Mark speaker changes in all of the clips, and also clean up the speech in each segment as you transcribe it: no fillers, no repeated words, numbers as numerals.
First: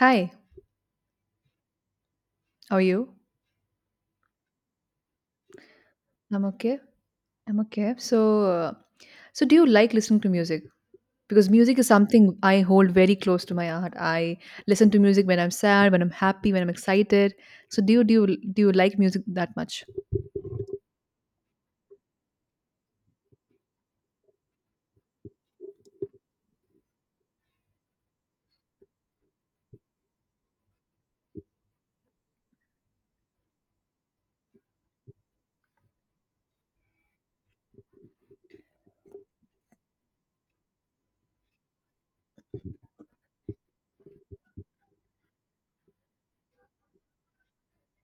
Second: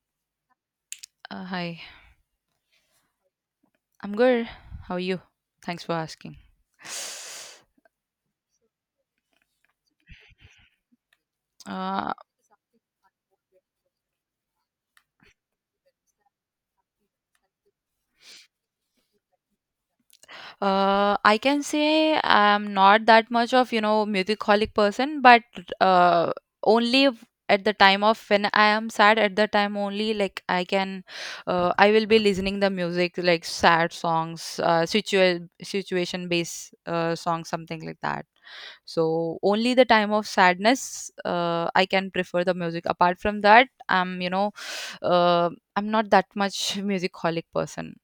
Speaker 1: Hi,
Speaker 2: Hi,
Speaker 1: how are you?
Speaker 2: I'm good. How are you? Thanks for asking.
Speaker 1: I'm okay. I'm okay. Uh, so do you like listening to music? Because music is
Speaker 2: Uh,
Speaker 1: something I hold very close to my heart. I listen to music when I'm sad, when I'm happy, when I'm excited. So, do you like music that much?
Speaker 2: I can say I'm not that much of, you know, musicaholic person, but uh, only v- at the time of when I am sad, at the time only, like I can, I will be listening the music like sad songs, situation based songs, something like that. So only the time of sadness, I can prefer the music. Apart from that, I'm, you know, uh, I'm not that much musicaholic person.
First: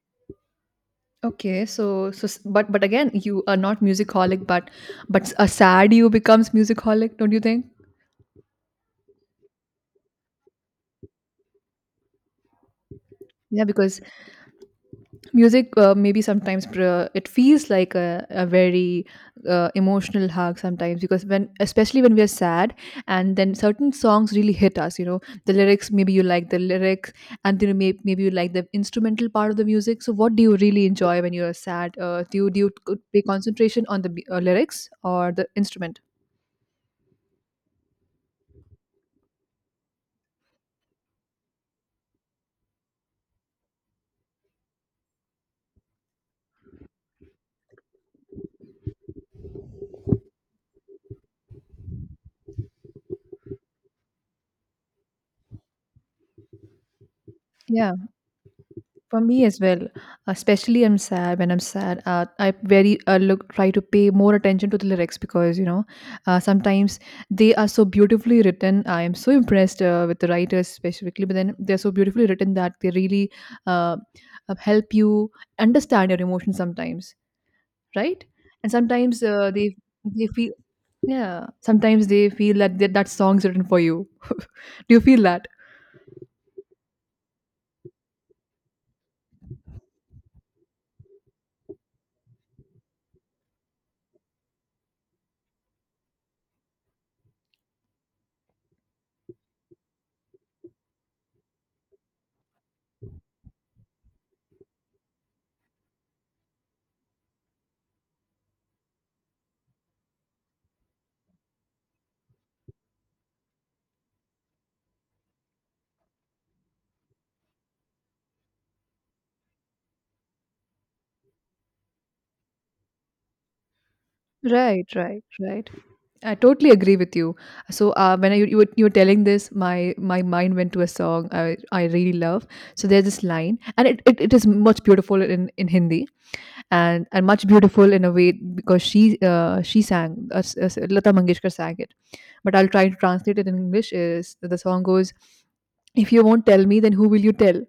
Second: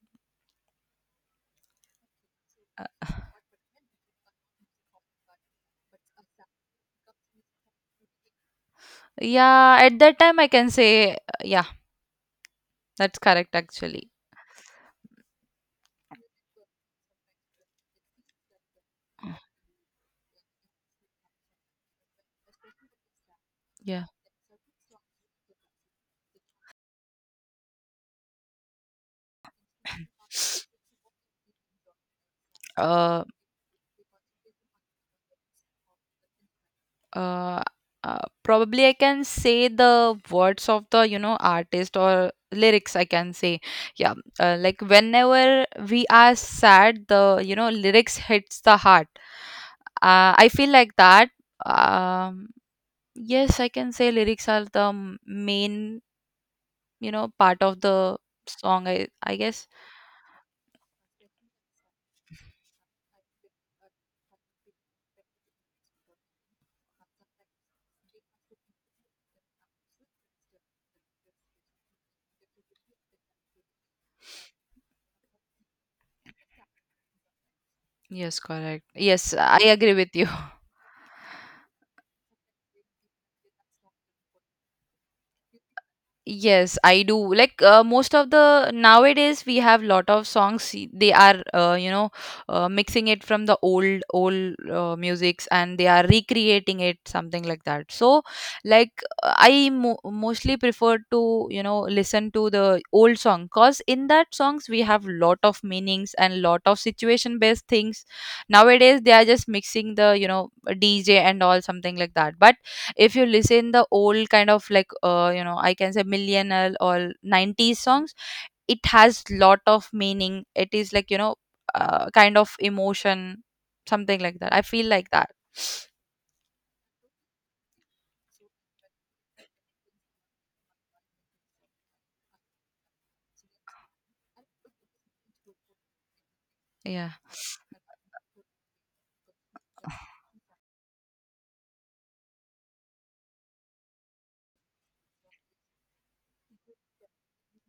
Speaker 1: Okay, but
Speaker 2: Uh,
Speaker 1: again, you are not musicaholic, but a sad you becomes musicaholic, don't you think?
Speaker 2: yeah, at that time I can say, yeah, that's correct
Speaker 1: Yeah, because
Speaker 2: actually.
Speaker 1: music maybe it feels like a very emotional hug sometimes because when especially when we are sad and then certain
Speaker 2: Yeah.
Speaker 1: songs really hit us, you know, the lyrics, maybe you like the lyrics, and then maybe you like the instrumental part of the music. So what do you really enjoy when you're sad? Do you pay
Speaker 2: Uh,
Speaker 1: concentration on the lyrics or the instrument?
Speaker 2: uh, uh, probably I can say the words of the, you know, artist or lyrics I can say, yeah, like whenever we are sad the, you know, lyrics hits the heart. I feel like that. um, yes, I can say lyrics are the main, you know, part of
Speaker 1: Yeah
Speaker 2: the song, I
Speaker 1: For
Speaker 2: I
Speaker 1: me as
Speaker 2: guess.
Speaker 1: well, especially I'm sad when I'm sad. I very look try to pay more attention to the lyrics because, you know, sometimes they are so beautifully written. I am so impressed with the writers specifically, but then they're so beautifully written that they really uh, help you understand your emotions sometimes, right?
Speaker 2: Yes,
Speaker 1: And
Speaker 2: correct.
Speaker 1: sometimes
Speaker 2: Yes, I
Speaker 1: they
Speaker 2: agree with
Speaker 1: they
Speaker 2: you.
Speaker 1: feel yeah. Sometimes they feel that that song's written for you. Do you feel that?
Speaker 2: Yes, I do. Like most of the nowadays, we have lot of songs. They are you know, mixing it from the old musics and they are recreating it, something like that. So, like mostly prefer to, you know, listen to the old song because in that songs we have lot of meanings and lot of situation based things. Nowadays they are just mixing the, you know, DJ and all, something like that. But if you listen the old kind of, like you know, I can say millennial or 90s songs, it has lot of meaning, it is like, you know, kind of emotion, something like that, I feel
Speaker 1: Right,
Speaker 2: like
Speaker 1: right,
Speaker 2: that.
Speaker 1: right. I totally agree with you. So when I, you were telling this, my mind went to a song I really love. So there's this line, and it is much beautiful in Hindi,
Speaker 2: Yeah,
Speaker 1: and much beautiful in a way because she sang Lata Mangeshkar sang it, but I'll try to translate it in English. Is the song goes, if you won't tell me, then who will you tell?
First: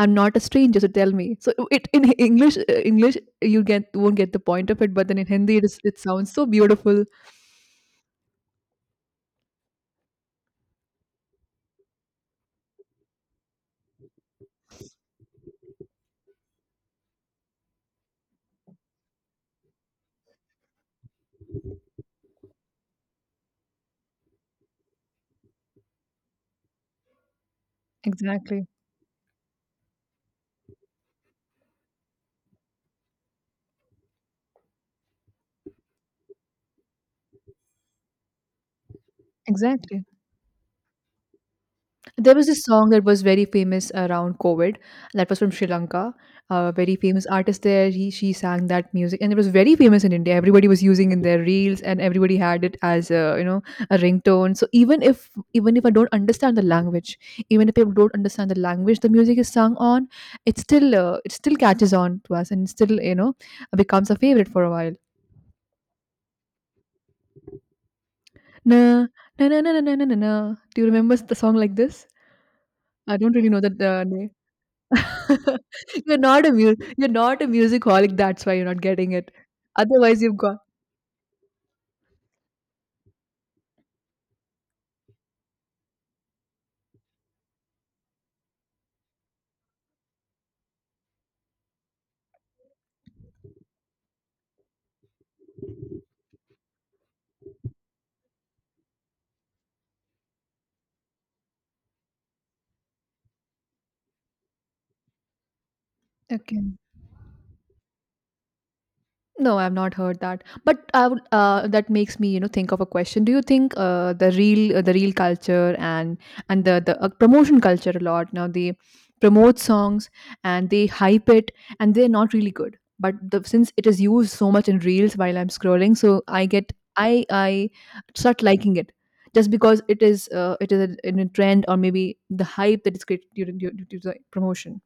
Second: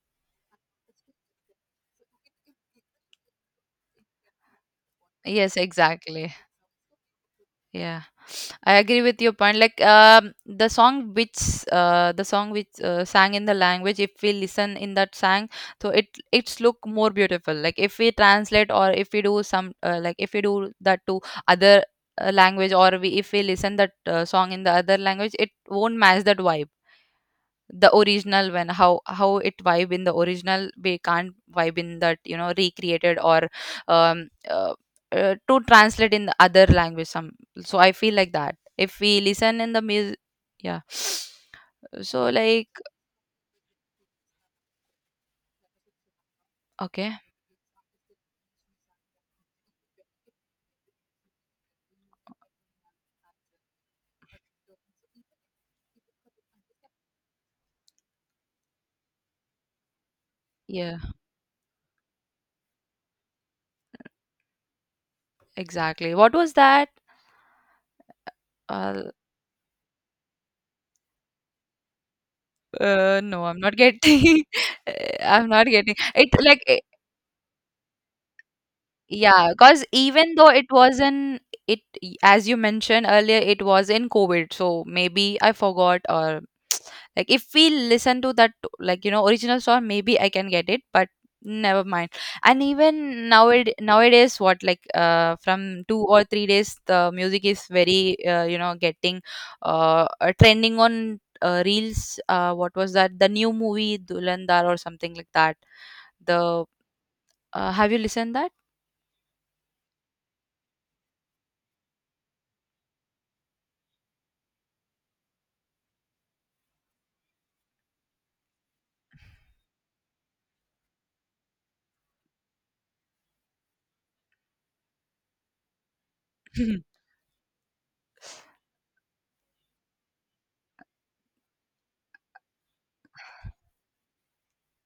Speaker 1: I'm not a stranger, so tell me. So it in English English you get won't get the point of it, but then in
Speaker 2: yes,
Speaker 1: Hindi it is it sounds
Speaker 2: exactly.
Speaker 1: so beautiful.
Speaker 2: Yeah, I agree with your point. Like the song which sang in the language, if we listen in that sang, so it's look more beautiful. Like if we translate, or if we do some like if we do that to other language, or we, if we listen that song in the other language, it won't match that vibe, the original,
Speaker 1: Exactly.
Speaker 2: when how it vibe in the original, we can't vibe in that, you know, recreated or um uh, to translate in the other language some, so I feel like that if we listen in the
Speaker 1: Exactly.
Speaker 2: music. Yeah. So,
Speaker 1: There was this
Speaker 2: like,
Speaker 1: song that was very famous around COVID. That was from Sri Lanka. A very
Speaker 2: okay,
Speaker 1: famous artist there. He she sang that music, and it was very famous in India. Everybody was using in their reels, and everybody had it as a, you know, a ringtone. So even if I don't understand the language, even if people don't understand the language, the music is sung on.
Speaker 2: yeah,
Speaker 1: It still catches on to us, and still, you know, becomes a favorite for a while.
Speaker 2: exactly, what was that? uh,
Speaker 1: Na na na na na na na. Na. Do you remember the song like this? I
Speaker 2: uh,
Speaker 1: don't
Speaker 2: no,
Speaker 1: really know
Speaker 2: I'm not
Speaker 1: that name.
Speaker 2: getting. I'm not getting
Speaker 1: You're
Speaker 2: it,
Speaker 1: not a
Speaker 2: like,
Speaker 1: mu you're not a music holic. That's why you're not getting it.
Speaker 2: yeah, because
Speaker 1: Otherwise,
Speaker 2: even
Speaker 1: you've
Speaker 2: though
Speaker 1: got
Speaker 2: it was in it, as you mentioned earlier, it was in COVID, so maybe I forgot or like if we listen to that, like, you know, original song, maybe I can get it, but never mind. And even nowadays, nowadays what like, uh, from 2 or 3 days, the music is very, you know, getting trending on reels. What was that? The new movie Dhulandar or something like that.
Speaker 1: okay.
Speaker 2: The have you listened that?
Speaker 1: No, I've not heard that. But I would, that makes me, you know, think of a question. Do you think the real culture and the promotion culture a lot, now they promote songs and they hype it and they're not really good. But the, since it is used so much in reels while I'm scrolling, so I get I start liking it just because it is in a trend, or maybe the hype that is created during the promotion.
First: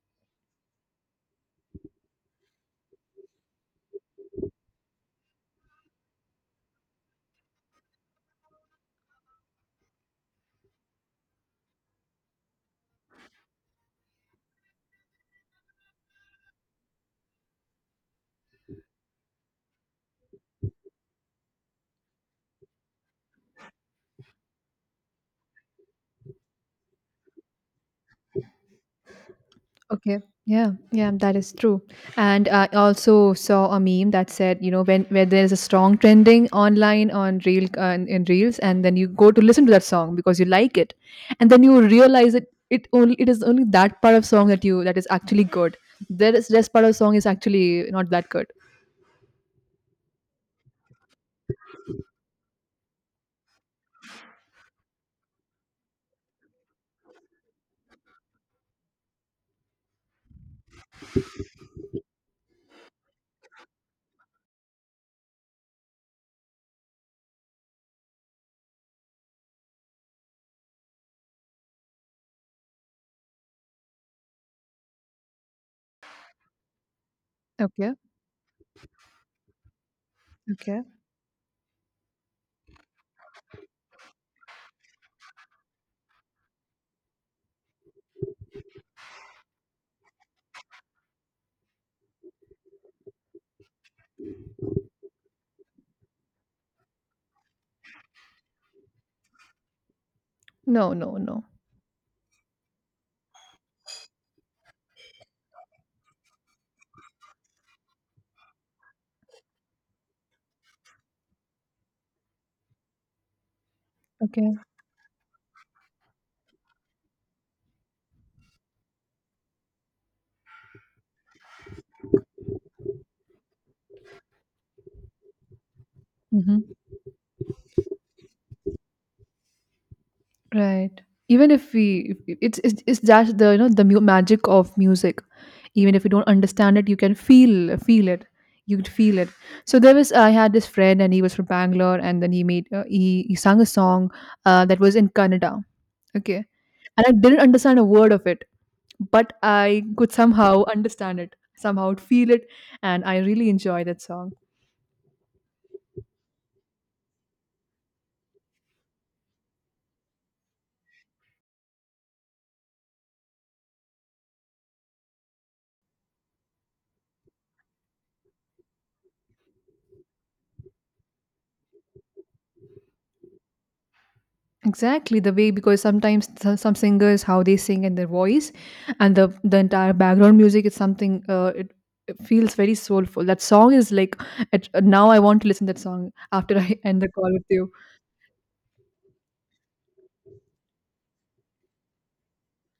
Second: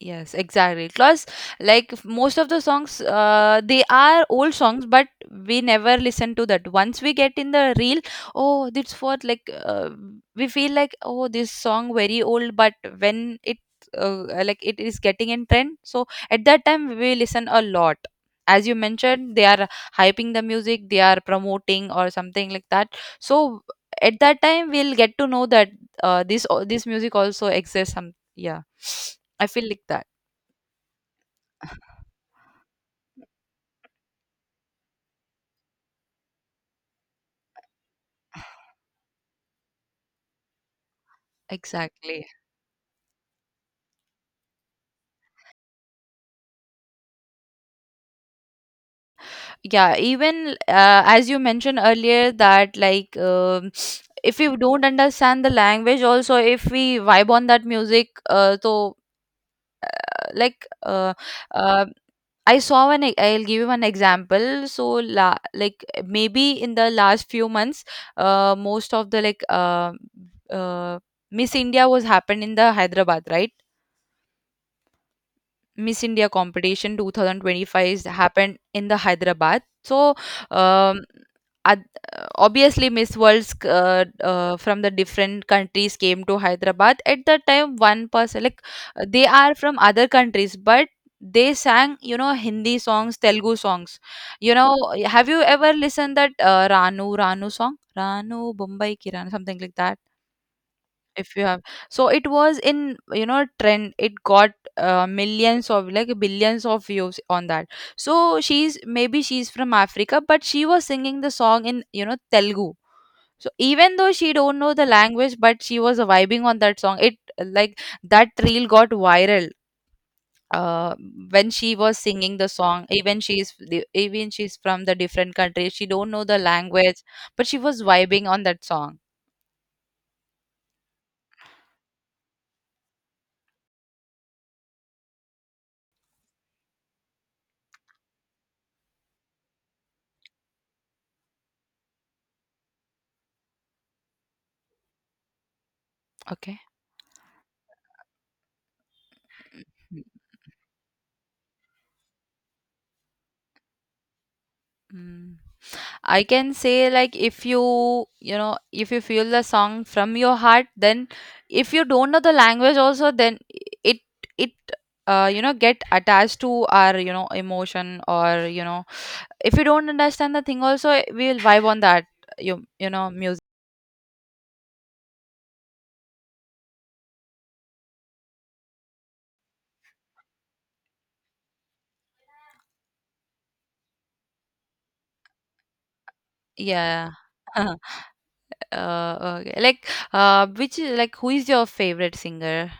Speaker 2: Yes, exactly. Plus, like most of the songs, they are old songs, but we never listen to that. Once we get in the reel, oh, this what like we feel like oh, this song very old, but when it, like, it is getting in trend, so at that time we listen a lot. As you mentioned, they are hyping the music, they are promoting or something like that. So at that time, we'll get to know that, this music also exists. Some, yeah. I feel like that.
Speaker 1: Okay. Yeah, yeah, that is true. And I also saw a meme that said, you know, when where there's a strong trending online on reel in reels, and then you go to listen to that song because you like it, and then you
Speaker 2: Exactly.
Speaker 1: realize that it is only that part of song that you that is actually good. There is rest part of song is actually not that good.
Speaker 2: Yeah, even as you mentioned earlier that, like, if you don't understand the language also, if we vibe on that music, so like uh, I saw one I'll give you one example. So like maybe in the last few months, most of the, like, uh, Miss India was happened in the Hyderabad, right? Miss India competition 2025
Speaker 1: Okay.
Speaker 2: is happened in the Hyderabad. So
Speaker 1: Okay.
Speaker 2: um, ad- obviously Miss Worlds from the different countries came to Hyderabad. At that time, one person, like, they are from other countries, but they sang, you know, Hindi songs, Telugu songs. You know, have you ever listened that Ranu song? Ranu Bombay Kiran, something like that,
Speaker 1: No, no,
Speaker 2: if
Speaker 1: no.
Speaker 2: you have. So it was in, you know, trend, it got millions of, like, billions of views on that. So she's, maybe she's from Africa, but she was singing the song in, you know, Telugu. So even though she
Speaker 1: Okay.
Speaker 2: don't know the language, but she was vibing on that song. It, like, that reel got viral. uh, when she was singing the song, even even she's from the different country, she don't know the
Speaker 1: Mhm.
Speaker 2: language, but she was vibing on that song.
Speaker 1: Right. Even if we, if- it's that the, you know, the magic of music. Even if you don't understand it, you can feel it. You could feel it. So there was I had this friend, and he was from Bangalore, and then he made he sang a song that was in Kannada. Okay,
Speaker 2: Okay.
Speaker 1: and I didn't understand a word of it, but I could somehow understand it, somehow feel it, and I really enjoy that song.
Speaker 2: Mm. I can say, like, if you, you know, if you feel the song from your heart, then if you don't know the language also, then it it you know, get attached to our, you know, emotion, or, you know, if you don't understand the thing also, we will vibe on that, you know, music.
Speaker 1: Exactly the way because sometimes some singers how they sing and their voice and the entire background music is something it feels very soulful. That song is like it, now I want to listen that song after I end the
Speaker 2: Yeah.
Speaker 1: call with you.
Speaker 2: uh, okay, like, uh, which is like, who is your favorite singer,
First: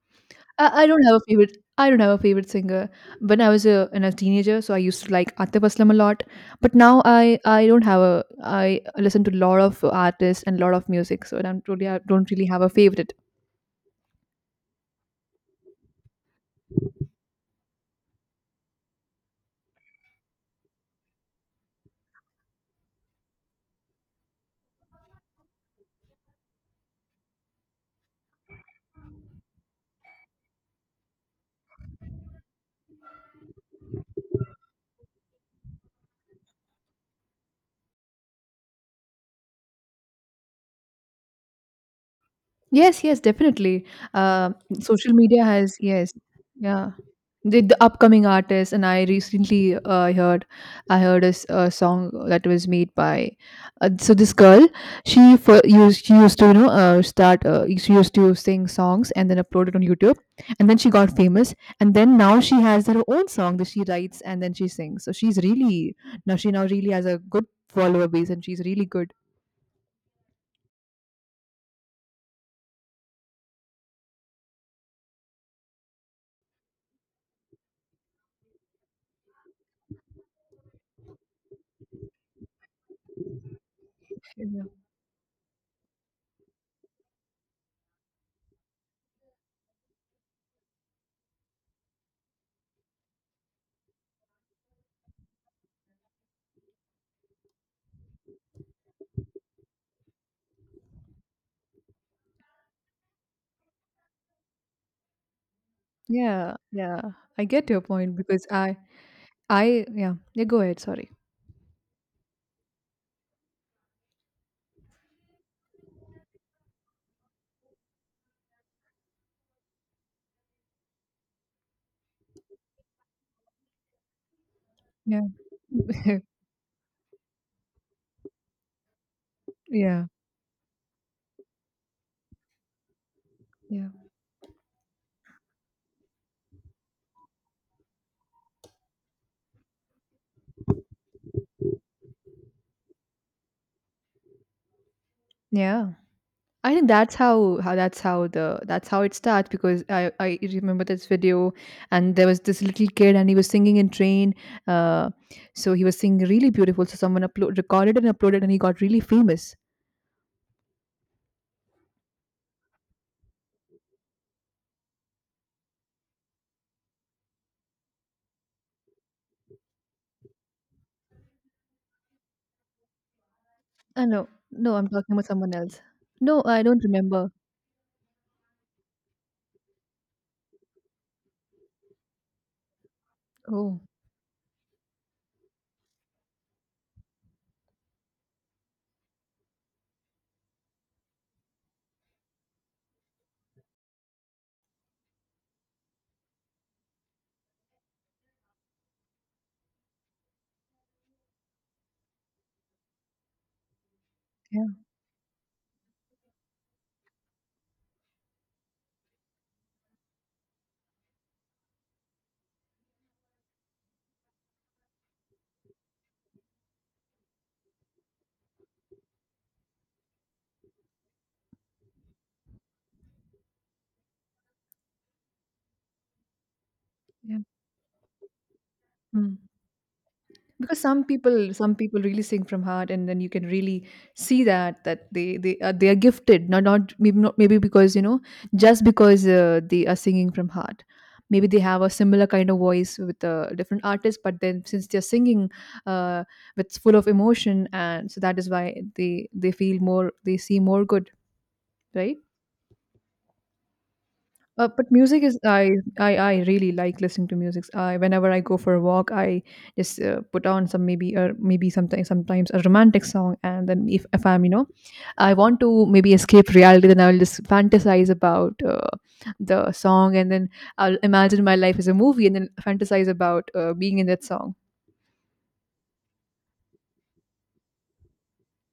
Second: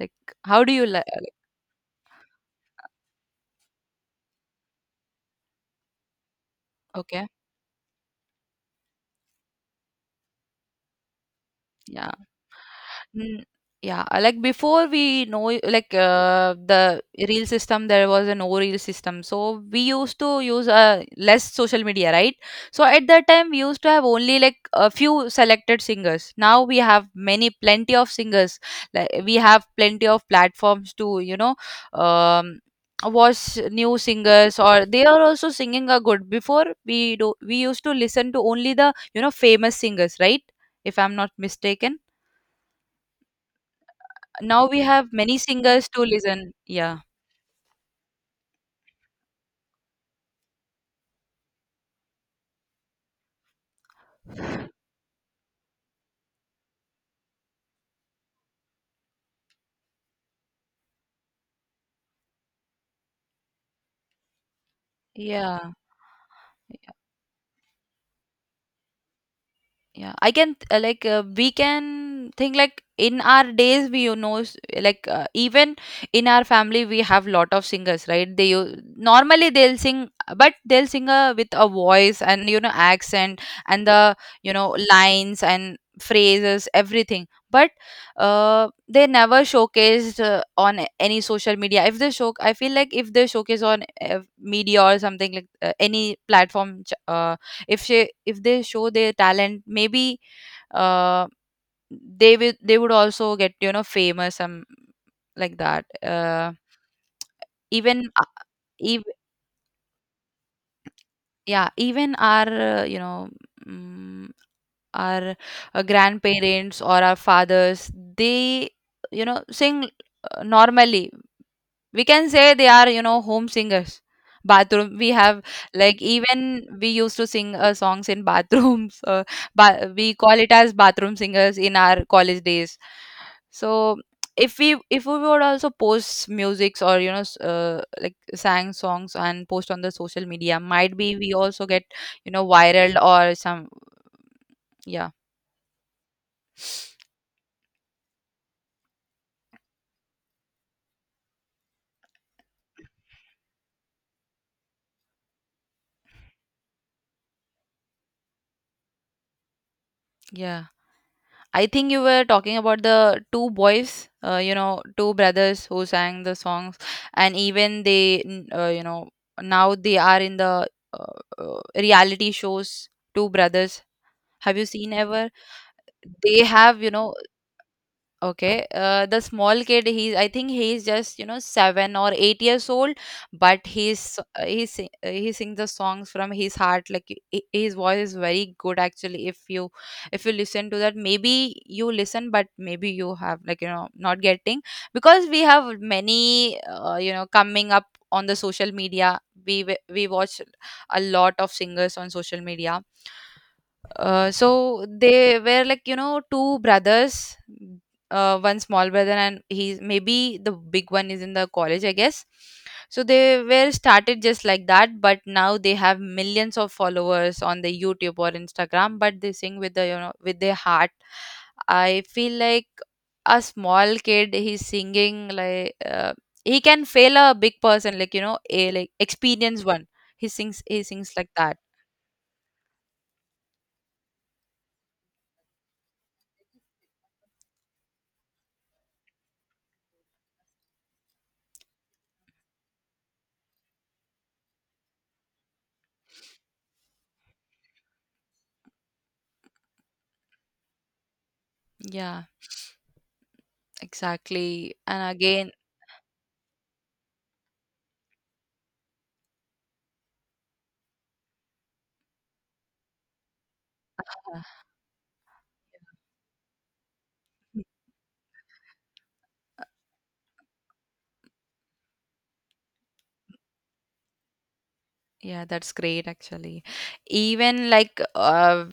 Speaker 2: like, how do
Speaker 1: I
Speaker 2: you
Speaker 1: don't
Speaker 2: like...
Speaker 1: have a favorite. I don't have a favorite singer. When I was a, when I was a teenager, so I used to like Atif Aslam a lot. But now
Speaker 2: okay,
Speaker 1: I don't have a I listen to a lot of artists and a lot of music. So I
Speaker 2: yeah.
Speaker 1: don't really have a favorite.
Speaker 2: Mm, yeah, like before we know, like the reel system, there was a no reel system. So we used to use less social media, right? So at that time, we used to have only like a few selected singers. Now we have many, plenty of singers. Like we have plenty of platforms to, you know, um, watch new singers, or they are also singing a good. Before we do, we used to listen to only the, you know, famous singers, right? If I'm not mistaken.
Speaker 1: Yes, yes, definitely. Uh,
Speaker 2: Now we
Speaker 1: social
Speaker 2: have many
Speaker 1: media has
Speaker 2: singers to
Speaker 1: yes,
Speaker 2: listen.
Speaker 1: yeah.
Speaker 2: Yeah.
Speaker 1: The upcoming artists, and I recently I heard a song that was made by, so this girl, she used to, you know, start she used to sing songs and then upload it on YouTube, and then she got famous, and then now she has her own song that she writes and then she sings. So she's
Speaker 2: Yeah.
Speaker 1: really now she now really has a good follower base, and she's really good.
Speaker 2: Yeah, I can, like, we can think, like, in our days we, you know, like, even in our family we have lot of singers, right? Normally they'll sing, but they'll sing with a voice and, you know, accent, and the, you
Speaker 1: Yeah,
Speaker 2: know, lines and phrases, everything. But they never showcased on any social media. If they show, I feel like, if they showcase on media or something, like any platform, if she if they show their talent, maybe uh, they would also get, you know, famous some, like that.
Speaker 1: yeah. Yeah. I get your
Speaker 2: Even
Speaker 1: point
Speaker 2: uh,
Speaker 1: because
Speaker 2: ev-
Speaker 1: I yeah, yeah, go ahead, sorry.
Speaker 2: yeah, even our, you know, mm, our, grandparents or our fathers, they, you know, sing, normally, we can say they are, you know, home singers. Bathroom we
Speaker 1: Yeah.
Speaker 2: have, like, even we used to sing songs in bathrooms.
Speaker 1: Yeah.
Speaker 2: We call it as bathroom singers in our college days.
Speaker 1: Yeah.
Speaker 2: So, if we would also post musics, or, you know, like, sang songs and post on the social media, might be we also get, you know, viral or some, yeah.
Speaker 1: Yeah. I think that's how that's how the that's how it starts because I remember this video and there was this little kid and he was singing in train uh so he was singing really beautiful, so someone upload recorded and uploaded and he got really famous.
Speaker 2: Yeah. I think you were talking about the two boys, you know, two brothers who sang the songs, and even they, you know, now they are in the reality shows. Two brothers,
Speaker 1: I know
Speaker 2: have you
Speaker 1: no, I'm
Speaker 2: seen
Speaker 1: talking about
Speaker 2: ever?
Speaker 1: someone else.
Speaker 2: They
Speaker 1: No, I
Speaker 2: have,
Speaker 1: don't
Speaker 2: you know...
Speaker 1: remember.
Speaker 2: Okay, the small kid, he's I think he's just, you know, 7 or 8 years old. But
Speaker 1: Oh,
Speaker 2: he's he sings the songs from his heart. Like his voice is very good actually. If you, if you listen to that, maybe you listen, but maybe you have, like, you know, not getting, because we have many, you know, coming up on the social media. We watch a lot of singers on social media.
Speaker 1: yeah,
Speaker 2: So they were, like, you know, two brothers, one small brother, and he's, maybe the big one is in the college, I guess. So they were started just like that, but now they have millions of followers on the YouTube or Instagram. But they sing with the, you know, with their heart, I feel like. A small kid, he's singing like, he can fail a
Speaker 1: yeah.
Speaker 2: big person, like, you know, a, like,
Speaker 1: Mm.
Speaker 2: experienced one. he sings
Speaker 1: Because
Speaker 2: he
Speaker 1: some
Speaker 2: sings like
Speaker 1: people,
Speaker 2: that.
Speaker 1: some people really sing from heart and then you can really see that they are they are gifted not not maybe because, you know, just because they are singing from heart, maybe they have a similar kind of voice with a different artist, but then since they're singing uh with full of emotion, and so that is why they feel more, they see more good, right?
Speaker 2: Yeah. Exactly.
Speaker 1: But
Speaker 2: And
Speaker 1: music is
Speaker 2: again...
Speaker 1: I really like listening to music. I whenever I go for a walk, I just put on some maybe, or maybe sometimes a romantic song, and then if I'm, you know, I want to maybe escape reality, then I'll just fantasize about the song, and then I'll imagine my life as a movie, and then fantasize about being in that song.
Speaker 2: yeah, that's great actually. Even, like, uh,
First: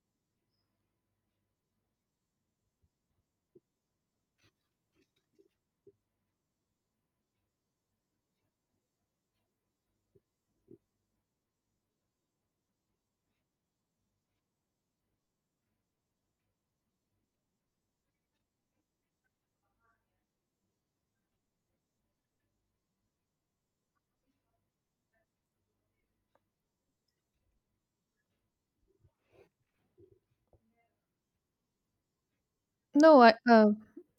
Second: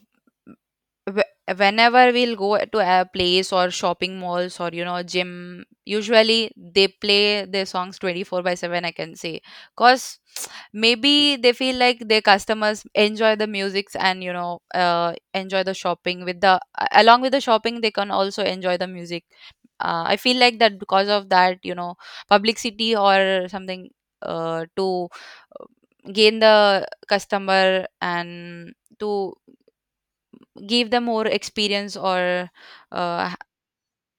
Speaker 2: wh- whenever we'll go to a place or shopping malls or you know gym, usually they play their songs 24 by 7, I can say. Cause maybe they feel like their customers enjoy the musics, and you know, enjoy the shopping with the along with the shopping they can also enjoy the music. I feel like that, because of that you know, publicity or something, to uh, gain the customer and to give them more experience or
Speaker 1: No, I
Speaker 2: uh,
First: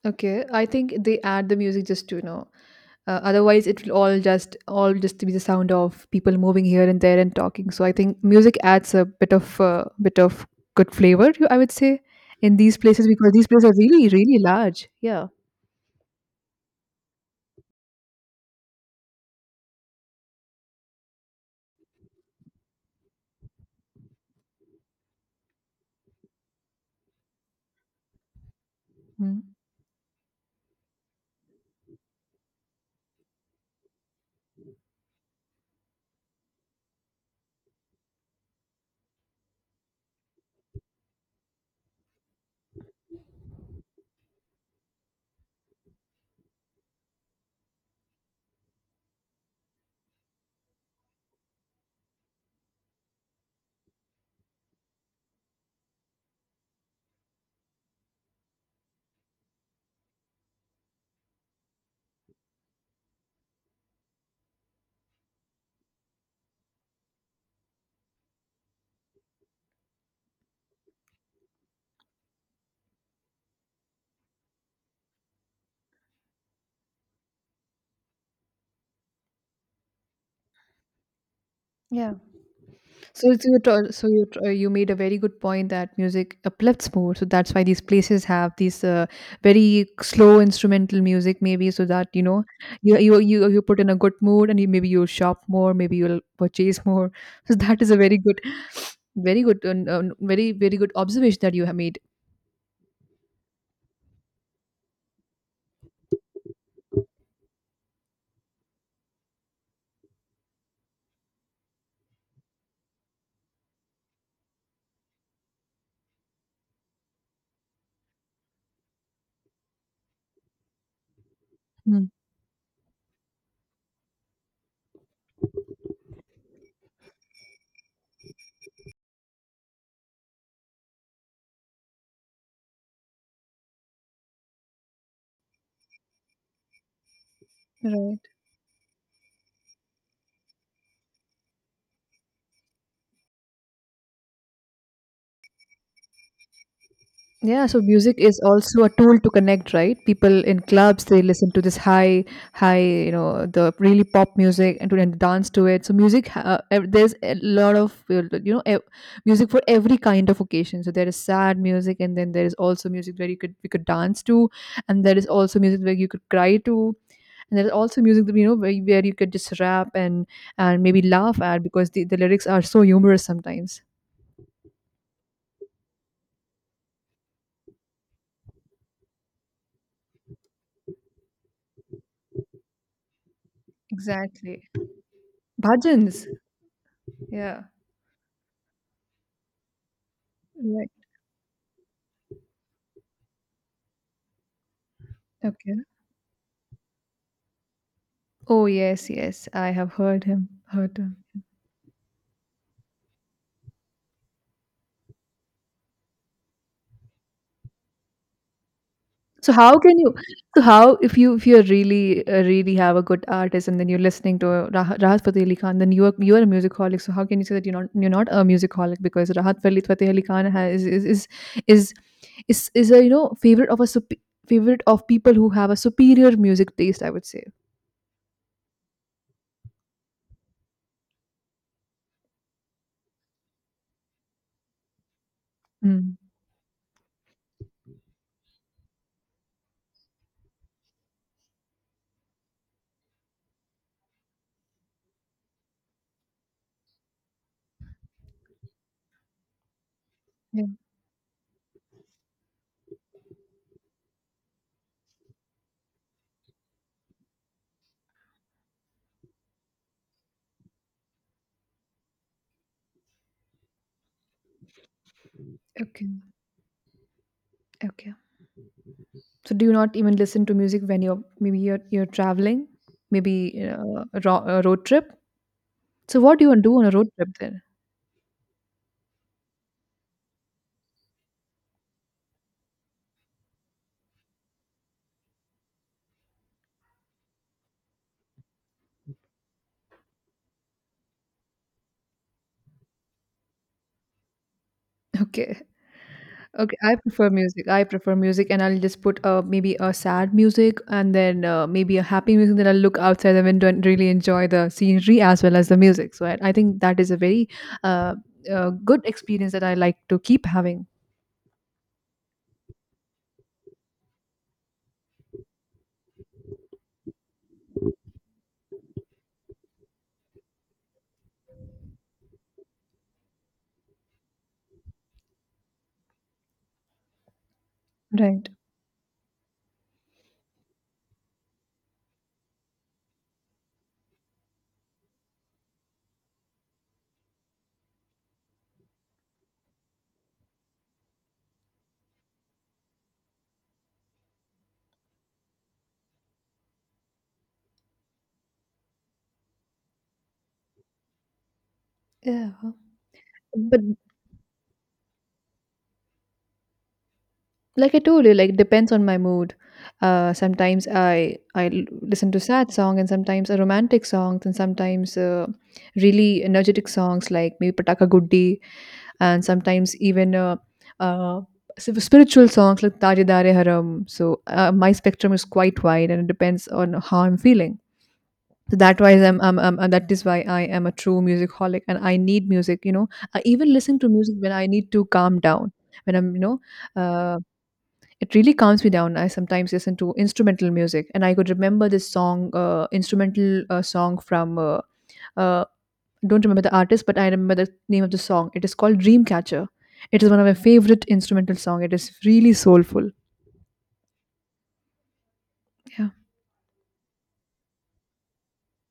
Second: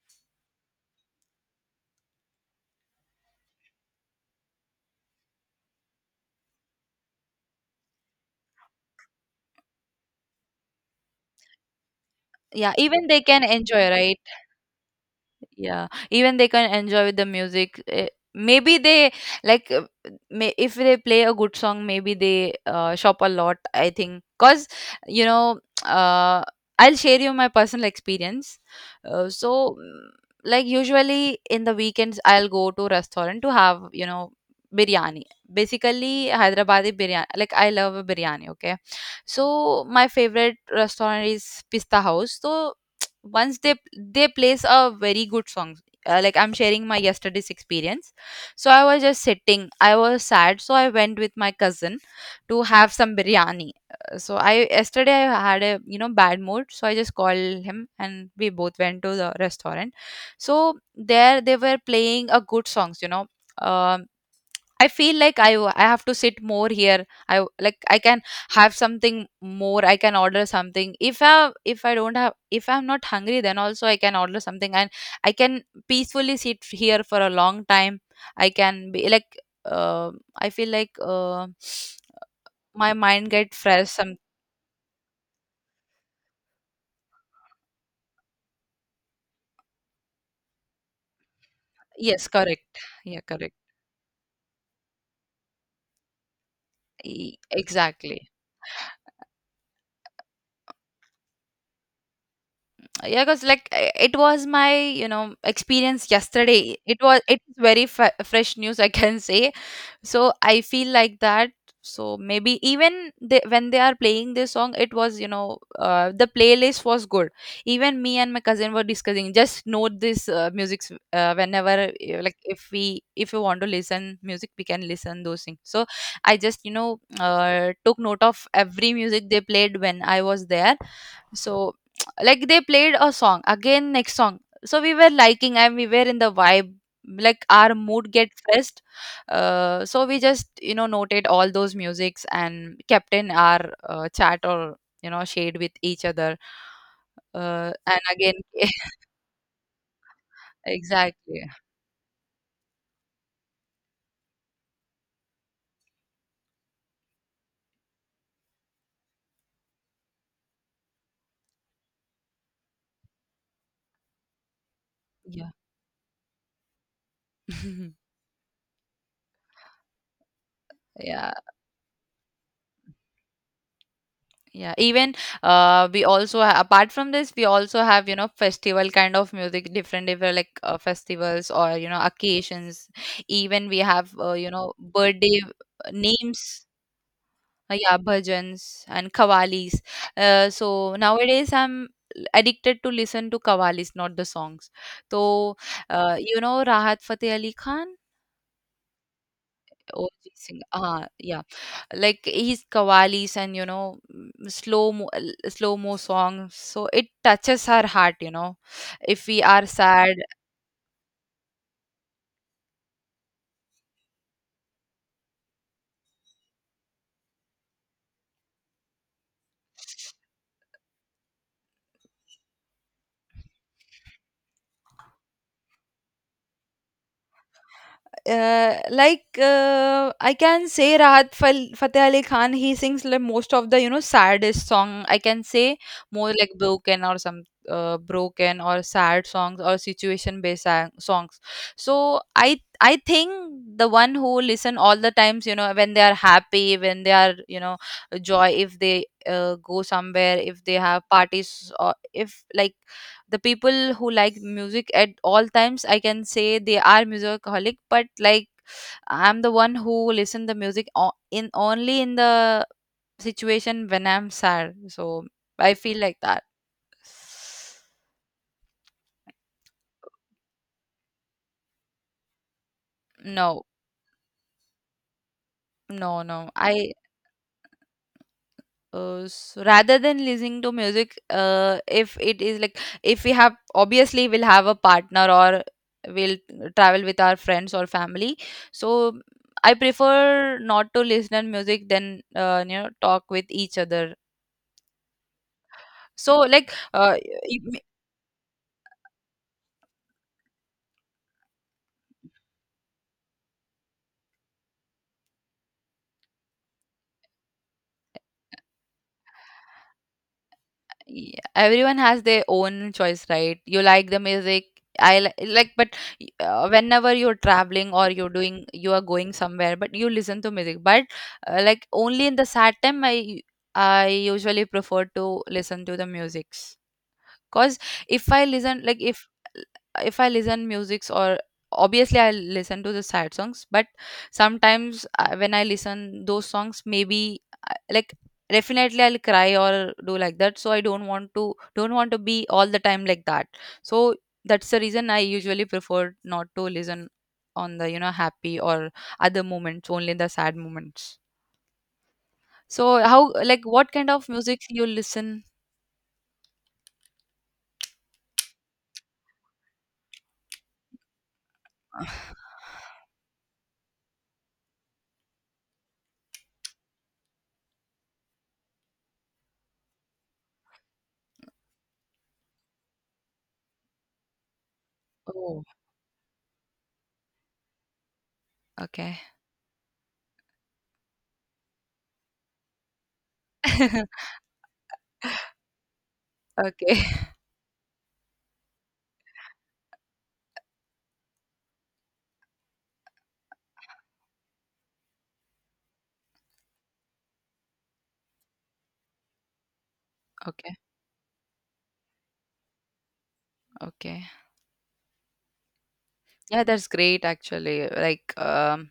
Speaker 1: okay. I think they add the music just to, you know. Otherwise, it will all just be the sound of people moving here and there and talking. So I think music adds a bit of good flavor. I would say in
Speaker 2: yeah,
Speaker 1: these places
Speaker 2: even they
Speaker 1: because
Speaker 2: can
Speaker 1: these places are
Speaker 2: enjoy,
Speaker 1: really
Speaker 2: right?
Speaker 1: really large. Yeah.
Speaker 2: Yeah, even they can enjoy with the music. Maybe they like, if they play a good song, maybe they shop a lot. I think because, you know, uh, I'll share you my personal experience.
Speaker 1: Mm.
Speaker 2: So, like usually in the weekends, I'll go to restaurant to have you know biryani. Basically, Hyderabadi biryani. Like I love biryani. Okay, so my favorite restaurant is Pista House. So once they plays a very good song. Like, I'm sharing my yesterday's experience. So I was just sitting, I was sad, so I went with my cousin to have some biryani. So I yesterday I had a you know bad mood, so I just called him and we both went to the restaurant. So there they were playing a good songs, you know. Um I feel like I have to sit more here. Like, I can have something more. I can order something. If I don't have, if I'm not hungry, then also I can order something, and I can peacefully sit here for a long time. I can be like, uh, I feel like,
Speaker 1: Yeah.
Speaker 2: my mind
Speaker 1: So
Speaker 2: get
Speaker 1: you
Speaker 2: fresh.
Speaker 1: told, so
Speaker 2: Some...
Speaker 1: you made a very good point that music uplifts more. So that's why these places have these very slow instrumental music, maybe, so that, you
Speaker 2: yes,
Speaker 1: know,
Speaker 2: correct. Yeah, correct.
Speaker 1: you put in a good mood, and you, maybe you'll shop more, maybe you'll purchase more. So that is a very
Speaker 2: Exactly.
Speaker 1: good, very good, very very good observation that you have made.
Speaker 2: Yeah, because like it was my you know experience yesterday. It's very f fresh news, I can say. So I feel like that. So maybe even they, when they are playing this song, it was, you know, the playlist was good. Even me and my cousin were discussing, just note this music, whenever,
Speaker 1: Mm.
Speaker 2: like if you want to listen music, we can listen those things. So I just, you know, took note of every music they played when I was there. So like they played a song, again next song. So we were liking, and we were in the vibe, like our mood
Speaker 1: Right.
Speaker 2: get fresh. So we just, you know, noted all those musics, and kept in our chat, or you know shared with each other.
Speaker 1: Yeah, so
Speaker 2: And
Speaker 1: music
Speaker 2: again
Speaker 1: is also a tool to connect, right? People in clubs they
Speaker 2: exactly.
Speaker 1: listen to this high, you know, the really pop music and to then dance to it. So music, there's a lot of, you know, music for every kind of occasion. So there is sad music, and then there is also music where you could we could dance to, and there is
Speaker 2: Yeah.
Speaker 1: also music where you could cry to, and there is also music that, you know, where, where you could just rap and maybe
Speaker 2: Yeah,
Speaker 1: laugh at because the lyrics are so humorous sometimes.
Speaker 2: yeah, even we also apart from this, we also have you know festival kind of music, different different, like festivals, or you know occasions. Even we have, you
Speaker 1: Exactly,
Speaker 2: know, birthday
Speaker 1: bhajans.
Speaker 2: names.
Speaker 1: Yeah.
Speaker 2: Yeah, bhajans and kavalis.
Speaker 1: Like
Speaker 2: So nowadays I'm addicted to listen to kavalis, not the songs. So,
Speaker 1: okay.
Speaker 2: you know, Rahat Fateh Ali Khan.
Speaker 1: Oh yes, yes, I have heard
Speaker 2: Arijit
Speaker 1: him,
Speaker 2: Singh.
Speaker 1: heard him.
Speaker 2: Yeah, like his kavali's, and you know, slow mo songs. So it touches our heart, you know. If we
Speaker 1: So
Speaker 2: are
Speaker 1: how can you?
Speaker 2: sad,
Speaker 1: So how if you, if you really really have a good artist and then you're listening to Rahat Fateh Ali Khan, then you are a musicaholic. So how can you say that you're not, you're not a musicaholic, because Fateh Ali Khan has, is is a, you know, favorite of a favorite of people who have a superior music taste. I would say.
Speaker 2: like I can say Rahat Fateh Ali Khan, he sings like most of the you know saddest song. I can say,
Speaker 1: Mm.
Speaker 2: more like broken, or some broken or sad songs, or situation based songs. So I think the one who listen all the times, you know, when they are happy, when they are, you know, joy, if they go somewhere, if
Speaker 1: Yeah.
Speaker 2: they have parties, or if like, the people who like music at all times, I can say they are musicaholic. But like, I'm the one who listen the music in only in the situation when I'm sad, so I feel
Speaker 1: Okay.
Speaker 2: like that.
Speaker 1: Okay. So do you not even listen to music when you're maybe you're traveling, maybe
Speaker 2: No,
Speaker 1: a road trip? So
Speaker 2: no,
Speaker 1: what do
Speaker 2: no,
Speaker 1: you do on a
Speaker 2: I...
Speaker 1: road trip then?
Speaker 2: So rather than listening to music, if it is like, if we have, obviously we'll have a partner, or we'll travel with our friends or family. So I prefer not to listen to music than, you know, talk with each other.
Speaker 1: Okay.
Speaker 2: So, like,
Speaker 1: Okay, I prefer music. I prefer music, and I'll just put maybe a sad music and then maybe a happy music. Then I'll look outside the window and really enjoy the scenery as well as the music. So I think that is a very uh, good experience that I like to keep having.
Speaker 2: Yeah, everyone has their own choice, right? You like the music, I li like, but whenever you're traveling, or you're doing, you are going somewhere, but you listen to music. But like, only in the sad time, I usually prefer to listen to the musics. Cause if I
Speaker 1: Right.
Speaker 2: listen, like, if I listen musics, or obviously I listen to the sad songs, but sometimes, when I listen those songs, maybe like definitely I'll cry or do like that. So I don't want to be all the time like that. So that's the reason I usually prefer not to listen on the you know happy or other moments, only the sad moments.
Speaker 1: Yeah.
Speaker 2: So how, like,
Speaker 1: But
Speaker 2: what kind of music you listen?
Speaker 1: like I told you, like, depends on my mood. Sometimes I listen to sad song, and sometimes a romantic songs, and sometimes really energetic songs like maybe pataka guddi, and sometimes even uh spiritual songs like Taje Dare haram. So my spectrum is
Speaker 2: Oh,
Speaker 1: quite wide, and it depends on how I'm feeling. So that why
Speaker 2: okay.
Speaker 1: I'm and that is why I am a true music holic and I need music. You know, I even listen to music when I need to calm down, when I'm
Speaker 2: Okay.
Speaker 1: uh, it really calms me down. I sometimes listen to instrumental music, and I could remember this song, instrumental song from uh, don't remember the artist, but I remember the name of the song. It is called Dreamcatcher. It is one of my
Speaker 2: Okay,
Speaker 1: favorite instrumental song. It is really soulful.
Speaker 2: okay.
Speaker 1: Yeah.
Speaker 2: Yeah, that's great actually. Like,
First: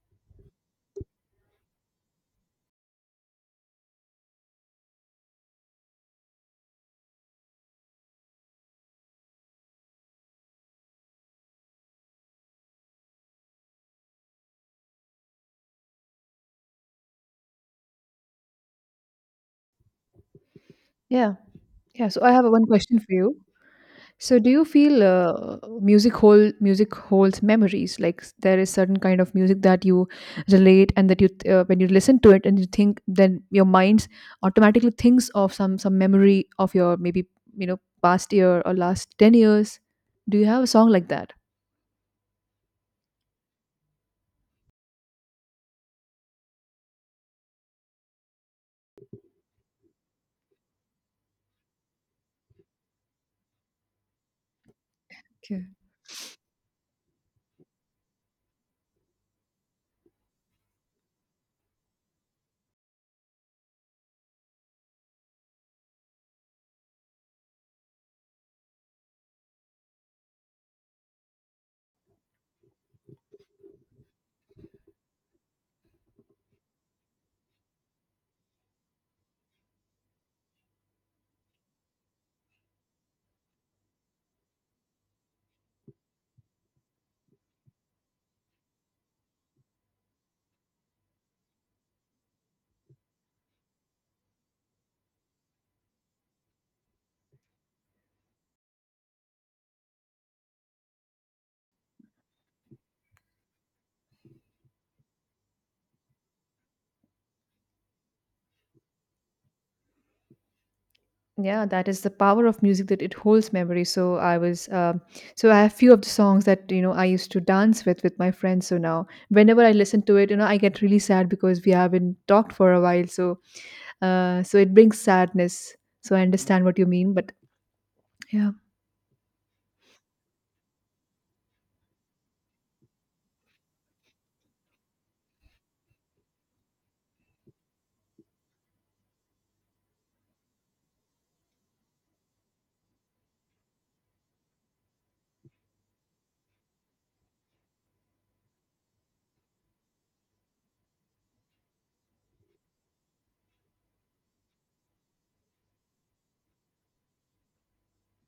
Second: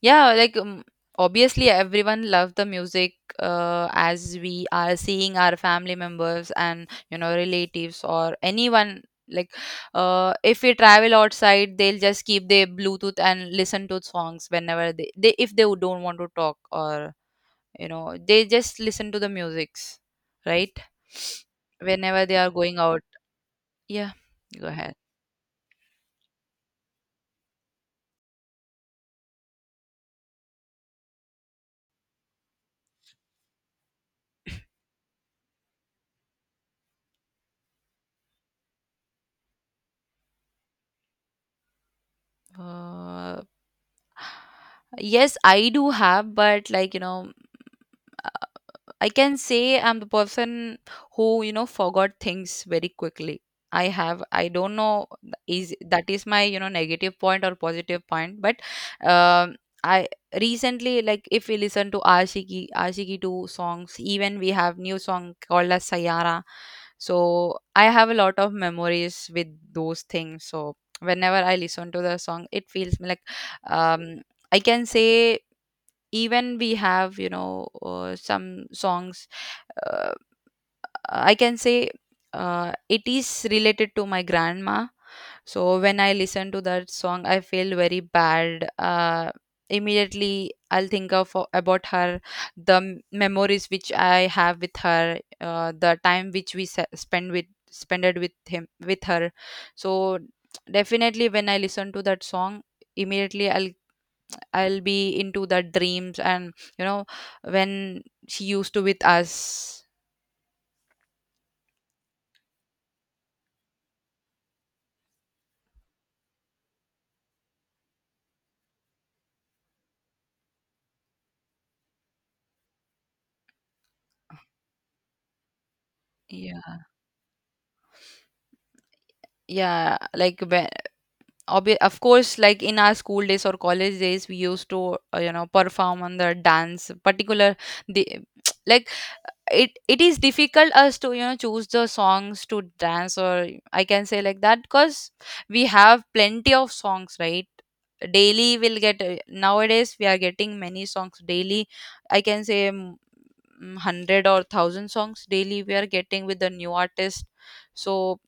Speaker 2: yeah, like, obviously everyone love the music, as we are seeing our family members and, you know, relatives or anyone. Like, if we travel outside, they'll just keep their Bluetooth and listen to songs whenever they, if they would don't want to talk, or you know they just listen to the musics, right?
Speaker 1: Yeah. Yeah. So
Speaker 2: Whenever
Speaker 1: I
Speaker 2: they
Speaker 1: have
Speaker 2: are
Speaker 1: one
Speaker 2: going
Speaker 1: question
Speaker 2: out.
Speaker 1: for you.
Speaker 2: Yeah,
Speaker 1: So, do you
Speaker 2: go ahead.
Speaker 1: feel music holds memories? Like, there is certain kind of music that you relate, and that when you listen to it and you think, then your mind automatically thinks of some memory of your maybe you know past year or last 10 years. Do you have a song like that?
Speaker 2: Uh, Yes, I do have, but like, you know, I can say I'm the person who, you know, forgot things very quickly. I have, I don't know,
Speaker 1: Okay.
Speaker 2: is that is my, you know, negative point or positive point, but um, I recently, like, if we listen to Ashiki, Ashiki 2 songs, even we have new song called as Sayara. So I have a lot of memories with those things. So whenever I listen to the song, it feels me like, um, I can say, even we have you know some songs, uh, I can say, it is related to my grandma. So when I listen to that song, I feel very bad. Immediately, I'll think of, about her, the memories which I have with her, the time which we spended with him, with her. So definitely when I listen to that song, immediately I'll be into the dreams, and, you know, when she used to with us.
Speaker 1: Yeah, that is the power of music, that it holds memory. So I was, so I have few of the songs that you know I used to dance with my friends. So now whenever I listen to it, you know I get really sad because we haven't talked for a while. So so it brings sadness. So I understand what
Speaker 2: Yeah.
Speaker 1: you mean, but yeah.
Speaker 2: Yeah, like when, of course, like in our school days or college days, we used to, you know, perform on the dance particular, the like, it is difficult us to, you know, choose the songs to dance, or I can say like that, because we have plenty of songs, right? Daily we'll get, nowadays we are getting many songs daily, I can say. Hundred or thousand songs daily we are getting with the new artist. So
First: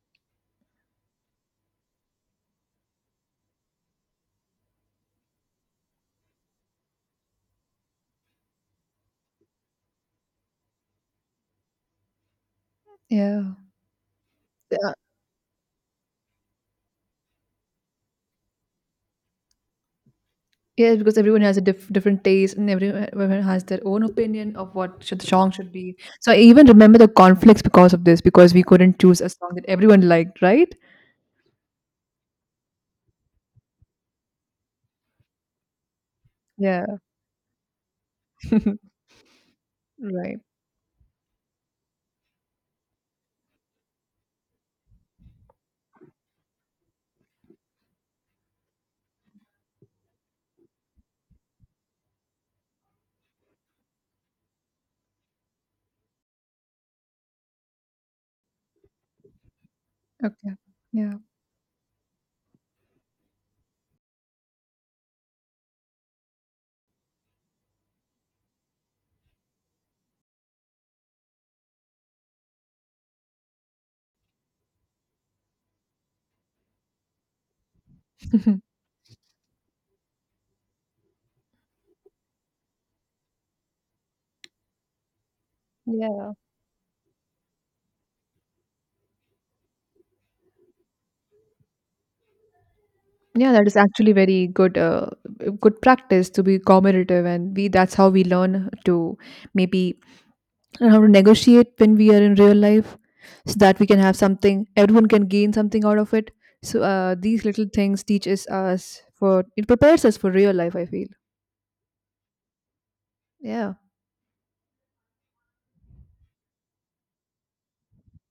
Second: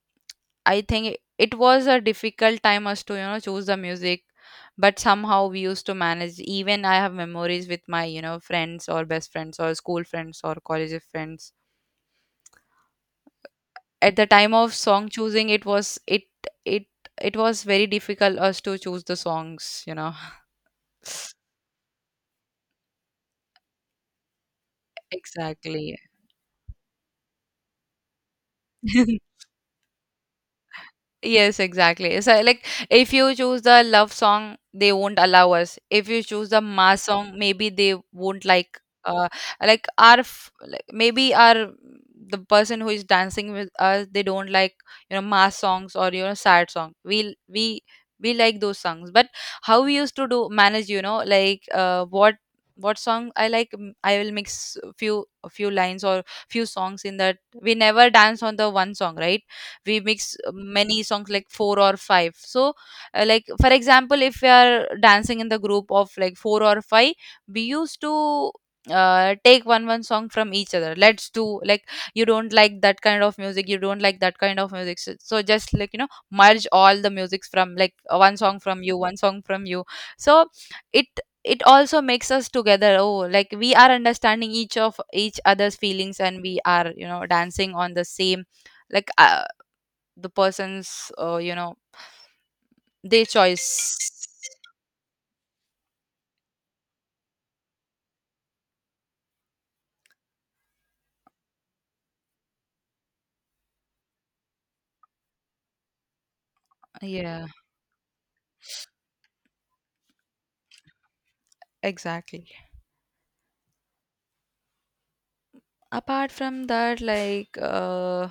Speaker 2: I think it was a difficult time us to, you know, choose the music. But somehow we used to manage. Even I have memories with my, you know, friends, or best friends, or school friends, or college friends,
Speaker 1: Yeah.
Speaker 2: at the time of
Speaker 1: Yeah,
Speaker 2: song choosing. It was it it it was very difficult us to choose the songs, you know.
Speaker 1: yeah, because everyone has a different taste, and everyone has their own opinion of what should the song should be.
Speaker 2: Exactly.
Speaker 1: So I even remember the conflicts because of this, because we couldn't choose a song that everyone liked, right?
Speaker 2: Yes, exactly. So, like, if you choose the love song, they won't allow us. If you choose the
Speaker 1: Yeah.
Speaker 2: mass song, maybe they won't like. Like our,
Speaker 1: Right.
Speaker 2: like maybe our, the person who is dancing with us, they don't like, you know, mass songs, or you know, sad song. We like those songs, but how we used to do manage, you know, like, what song I like, I will mix few a few lines, or few songs in that. We never dance on the one song, right? We mix
Speaker 1: Okay.
Speaker 2: many
Speaker 1: Yeah.
Speaker 2: songs like four or five, so like, for example, if we are dancing in the group of like four or five, we used to, take one song from each other, let's do, like, you don't like that kind of music, you don't like that kind of music, so just like, you know, merge all the musics from, like, one song from you, one song from you. So it it also makes us together, oh, like we are understanding each of each other's feelings,
Speaker 1: Yeah.
Speaker 2: and we are, you know, dancing on the same, like the person's, you know, their
Speaker 1: Yeah, that is
Speaker 2: choice.
Speaker 1: actually very good, good practice to be cooperative, and we that's how we learn to maybe learn how to negotiate when we are in real life, so that we can have something, everyone can gain something out of it. So these
Speaker 2: Yeah,
Speaker 1: little things teaches us for it prepares us for real life, I feel.
Speaker 2: exactly.
Speaker 1: Yeah.
Speaker 2: Apart from that, like,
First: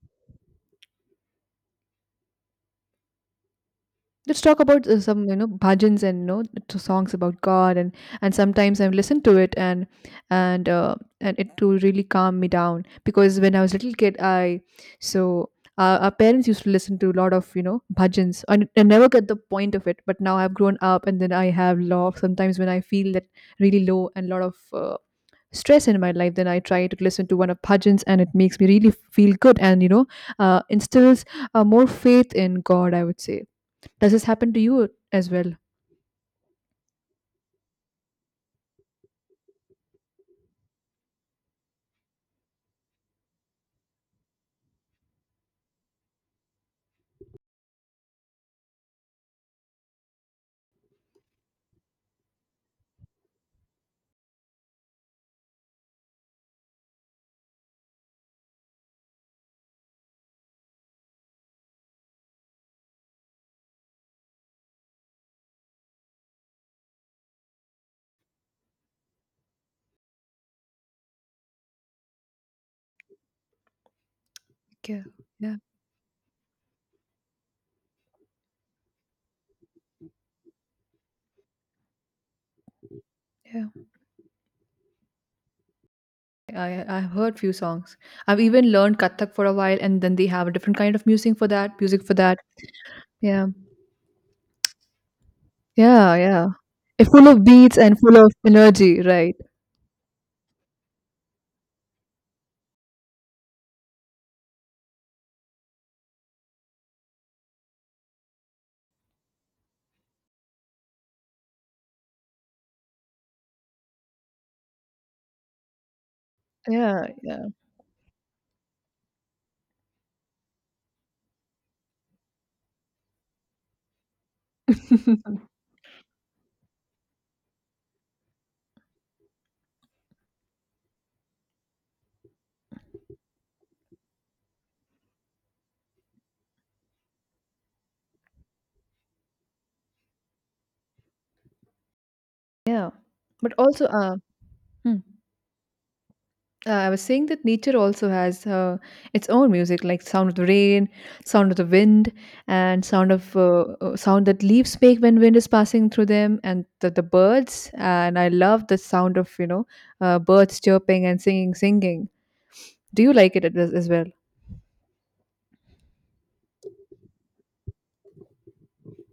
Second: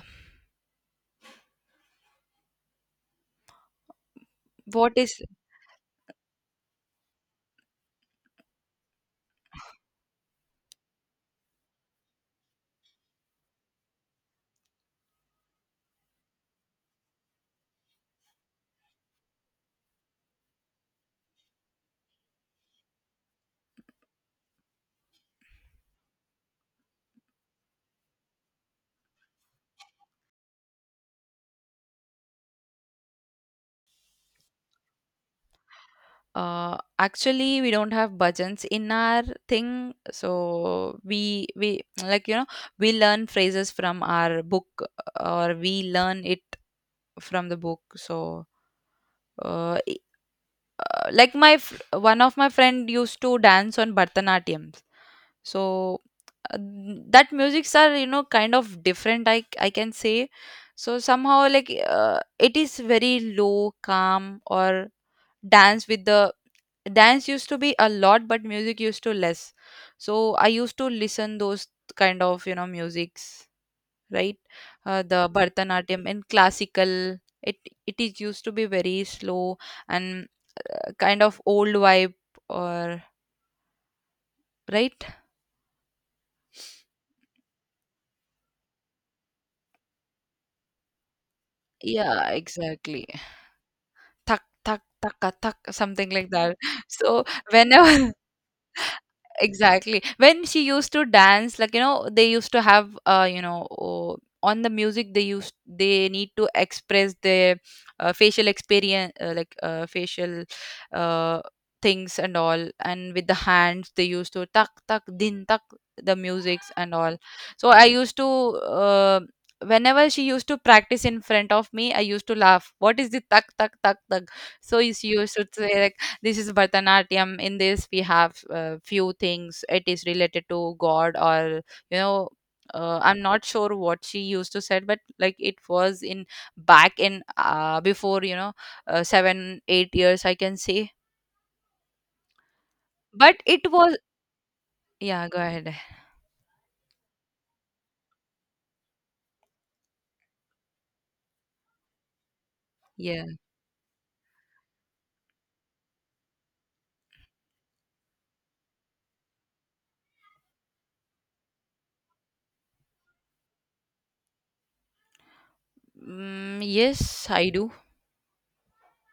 Speaker 1: Let's talk about
Speaker 2: what is,
Speaker 1: some, you know, bhajans and you know songs about God. And sometimes I've listened to it, and and uh, and it to really calm me down, because when I was a little kid I so our parents used to listen to a lot of you know bhajans, and I never got the point of it, but now I've grown up, and then I have lot sometimes when I feel that really low and lot of uh, stress in my life, then I try to listen to one of bhajans, and it makes me really feel good, and you know instills more faith in God, I would say. Does this happen to you as well?
Speaker 2: actually we don't have bhajans in our thing, so we like, you know, we learn phrases from our book, or we learn it from the book. So uh, i- like, my one of my friend used to dance on bharatanatyam. So uh, that musics are, you know, kind of different, I can say. So somehow, like, it is very low, calm, or dance with the, dance used to be a lot but music used to less. So I used to listen those kind of, you know, musics, right?
Speaker 1: Yeah,
Speaker 2: The
Speaker 1: yeah,
Speaker 2: bharatanatyam and classical, it it is used to be very slow, and, kind of old vibe, or,
Speaker 1: yeah.
Speaker 2: right,
Speaker 1: I, I've heard few songs. I've even learned Kathak for a while, and then they have a different kind of music for that. Music for
Speaker 2: yeah,
Speaker 1: that.
Speaker 2: exactly.
Speaker 1: Yeah,
Speaker 2: "Tak tak taka tak," something
Speaker 1: yeah,
Speaker 2: like
Speaker 1: yeah.
Speaker 2: that.
Speaker 1: It's
Speaker 2: So
Speaker 1: full of beats and
Speaker 2: whenever...
Speaker 1: full of energy, right?
Speaker 2: Exactly. When she used to dance, like, you know, they used to have, you know, oh, on the music, they need to express their, facial experience, like, facial, uh, things and all. And with the hands, they used to tak tak din tak, the musics and
Speaker 1: Yeah,
Speaker 2: all.
Speaker 1: yeah.
Speaker 2: So I used to. Uh, Whenever she used to practice in front of me, I used to laugh. What is the tak tak tak tak? So she used to say, like, this is Bharatanatyam. In this, we have, few things. It is related to God, or you know, I'm not sure what she used to said, but like it was in, back in, before, you know, 7-8 years, I can say.
Speaker 1: Yeah,
Speaker 2: But
Speaker 1: but
Speaker 2: it
Speaker 1: also,
Speaker 2: was...
Speaker 1: hmm.
Speaker 2: Yeah, go ahead.
Speaker 1: I was saying that nature also has its own music, like sound of the rain, sound of the wind, and sound of
Speaker 2: Yeah.
Speaker 1: sound that leaves make when wind is passing through them, and the birds. And I love the sound of you know birds chirping and singing. Do you like it as well?
Speaker 2: Mm, yes, I do.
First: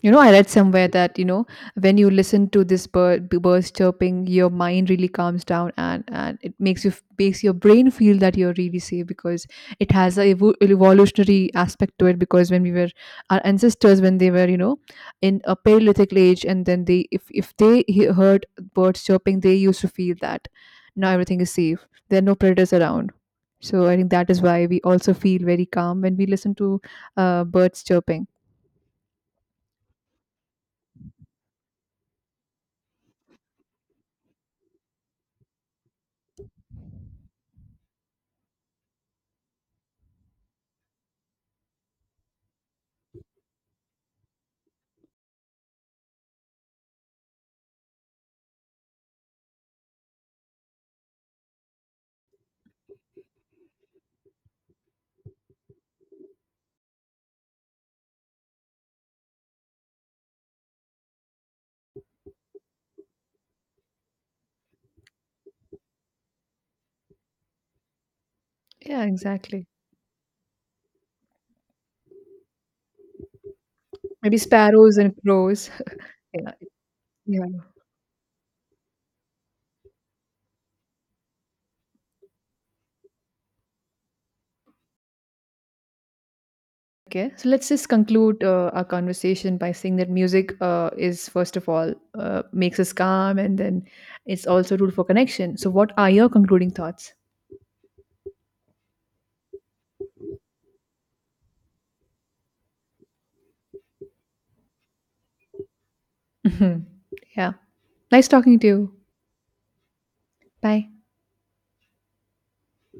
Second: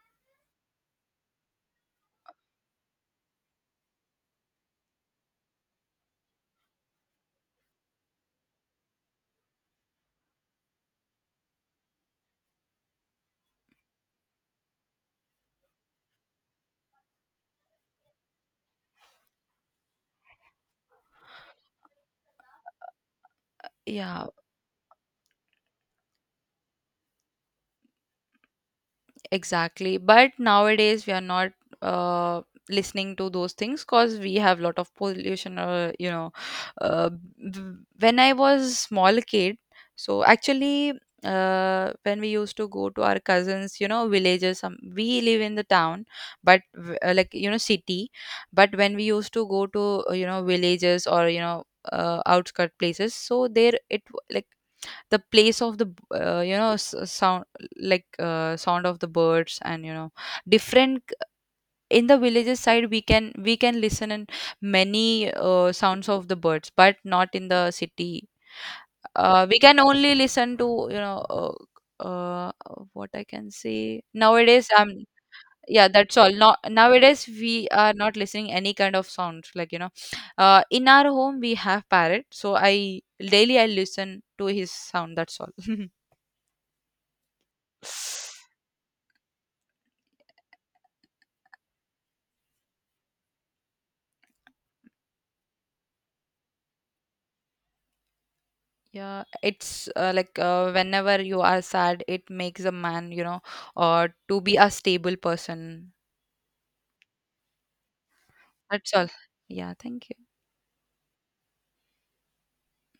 Speaker 1: You know, I read somewhere that, you know, when you listen to this birds chirping, your mind really calms down, and it makes you makes your brain feel that you're really safe, because it has a evolutionary aspect to it, because when we were our ancestors when they were, you know, in a Paleolithic age, and then they if they heard birds chirping, they used to feel that now everything is safe. There are no predators around. So I think
Speaker 2: Yeah.
Speaker 1: that is why we also feel very calm when we listen to birds chirping.
Speaker 2: Exactly. But nowadays we are not, uh, listening to those things, because we have lot of pollution. You know, uh, when I was small kid, so actually, when we used to go to our cousins, you know, villages. Some we live in the town, but like, you know, city. But when we used to go to, you know, villages, or you know, outskirt places, so there it like, the place of the, you know, sound, like, sound of the birds, and, you know, different, in the villages side we can listen in many, sounds of the birds, but not in the city.
Speaker 1: Yeah,
Speaker 2: We
Speaker 1: exactly.
Speaker 2: can only listen to, you know, uh, what I can say
Speaker 1: Maybe
Speaker 2: nowadays,
Speaker 1: sparrows and crows.
Speaker 2: yeah, that's all.
Speaker 1: Yeah.
Speaker 2: Not nowadays,
Speaker 1: Yeah.
Speaker 2: we are not listening any kind of sound, like, you know, in our home we have parrot, so I daily I listen to his sound, that's all.
Speaker 1: Okay. So let's just conclude our conversation by saying that music is, first of all, makes us calm, and then it's also a tool for connection. So, what are your concluding thoughts?
Speaker 2: Yeah, it's, like, whenever you are sad, it makes a man, you know, or to be a stable person.
Speaker 1: Yeah. Nice talking to you.
Speaker 2: That's all. Yeah, thank you.
Speaker 1: Bye.